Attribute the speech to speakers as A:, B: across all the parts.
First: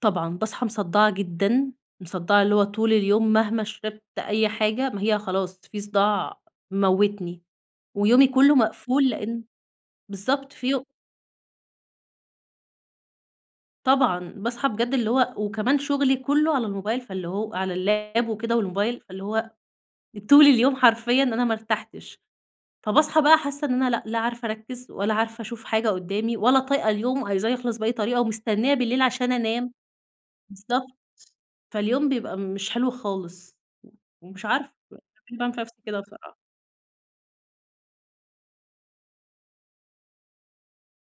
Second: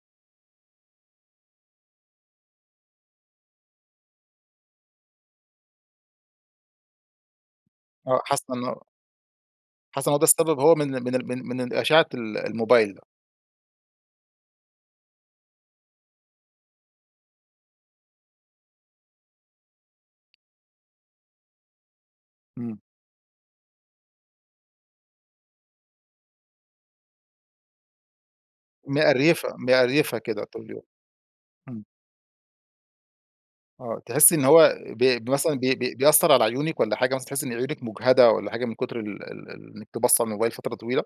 A: طبعًا باصحي مصدعة جدًا، مصدعة اللي هو طول اليوم مهما شربت أي حاجة ما هي خلاص في صداع مموتني
B: آه
A: ويومي
B: حاسة
A: كله
B: إن هو
A: مقفول، لأن
B: حاسة إن هو ده
A: بالضبط
B: السبب
A: في
B: هو
A: يو
B: من ال من ال من ال من الأشعة ال الموبايل؟
A: طبعًا، باصحي بجد اللي هو، وكمان شغلي كله على الموبايل فاللي هو على اللاب وكده والموبايل، فاللي هو طول اليوم حرفيًا أنا ما ارتحتش.
B: امم.
A: فباصحي بقى حاسة إن أنا لأ، لا عارفة أركز ولا عارفة أشوف حاجة قدَّامي ولا طايقة اليوم، عايزاه يخلص بأي طريقة ومستنية بالليل عشان
B: مقريفة،
A: أنام.
B: مقريفة كده طول اليوم.
A: بالضبط،
B: امم.
A: فاليوم بيبقى مش حلو خالص.
B: آه تحسي إن
A: ومش عارفة
B: هو ب
A: ليه باعمل
B: بمثلًا
A: في
B: بي
A: نفسي
B: بي
A: كده
B: بيأثر
A: بصراحة!
B: على عيونك والّا حاجة مثلًا تحسي إن عيونك مجهدة والّا حاجة من كتر ال ال ال إن أنتِ باصة للموبايل فترة طويلة؟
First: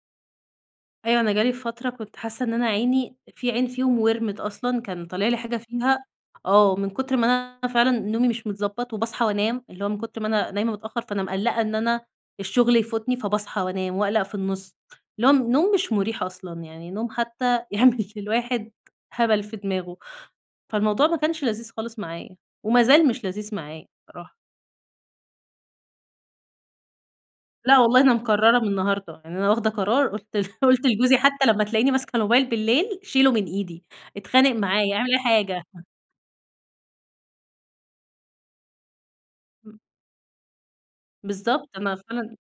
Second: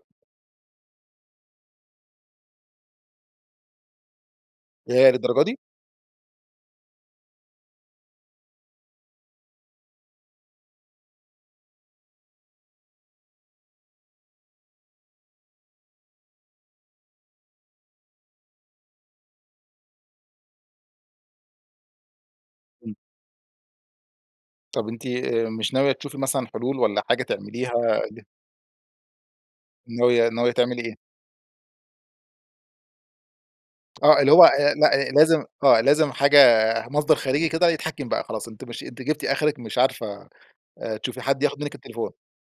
A: أيوه أنا جالي في فترة كنت حاسة إن أنا عيني في عين فيهم وِرمت أصلًا كان
B: ياه!
A: طالع لي
B: للدرجة
A: حاجة
B: دي.
A: فيها آه، من كتر ما أنا فعلًا نومي مش متضبط وباصحي وأنام، اللي هو من كتر ما أنا نايمة متأخر فأنا مقلقة إن أنا الشغل يفوتني، فباصحى وأنام وأقلق في النص. اللي هو نوم مش مُريح أصلًا، يعني نوم حتى يعمل للواحد هبل في دماغه. فالموضوع ما كانش لذيذ خالص معايا،
B: امم.
A: ومازال مش لذيذ معايا الصراحة.
B: طب أنتِ آآ مش ناوية تشوفي مثلًا حلول والّا حاجة تعمليها؟
A: لا والله أنا
B: [unintelligible]
A: مقررة من النهاردة، يعني أنا واخده قرار
B: ناوية
A: قُلْت ل
B: ناوية تعملي
A: قُلْت
B: إيه؟
A: لجوزي حتى لمّا تلاقيني ماسكة موبايل بالليل، شيله من إيدي.
B: آه اللي هو،
A: اتخانق
B: آآ،
A: معايا،
B: لأ،
A: اعمل أي
B: لازم
A: حاجة
B: آه لازم حاجة مصدر خارجي كده يتحكم بقى خلاص، أنتِ مش أنتِ جبتِ آخرك مش
A: امم.
B: عارفة، آآ، تشوفي حد ياخد
A: بالضبط
B: منك
A: أنا
B: التليفون.
A: فعلاً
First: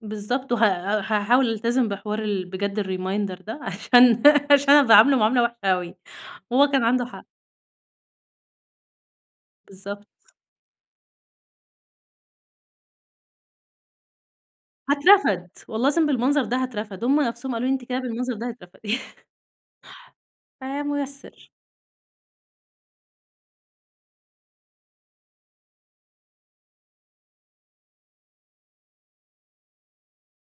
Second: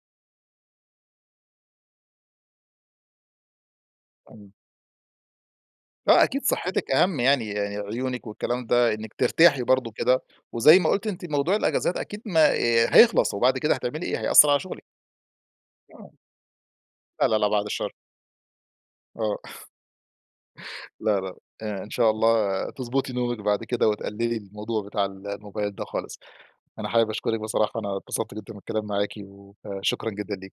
A: بالضبط وها هاحاول ألتزم بحوار ال بجد الreminder ده عشان
B: امم.
A: عشان أنا باعامله معاملة وحشة أوي
B: آه أكيد
A: وهو كان
B: صحتك
A: عنده
B: أهم
A: حق.
B: يعني، عيونك والكلام ده إنك ترتاحي برضه
A: بالضبط.
B: كده، وزي ما قُلْتِ أنتِ موضوع الأجازات أكيد ما هيخلص، وبعد كده هتعملي إيه؟ هيأثر على شغلك.
A: هاترفد. والله العظيم
B: آه.
A: بالمنظر ده هاترفد. هم
B: لا، لا، لأ،
A: نفسهم
B: بَعد
A: قالوا لي: "أنتِ
B: الشر.
A: كده بالمنظر ده هتترفدي"
B: آه
A: فيا
B: لا، لأ،
A: مُيَسِّر.
B: إ إن شاء الله تضبطي نومك بعد كده، وتقللي الموضوع بتاع الموبايل ده خالص. أنا حابب أشكرك بصراحة أنا اتبسطت جدًا بالكلام معاكِ. و فشكرًا جدًا ليكِ.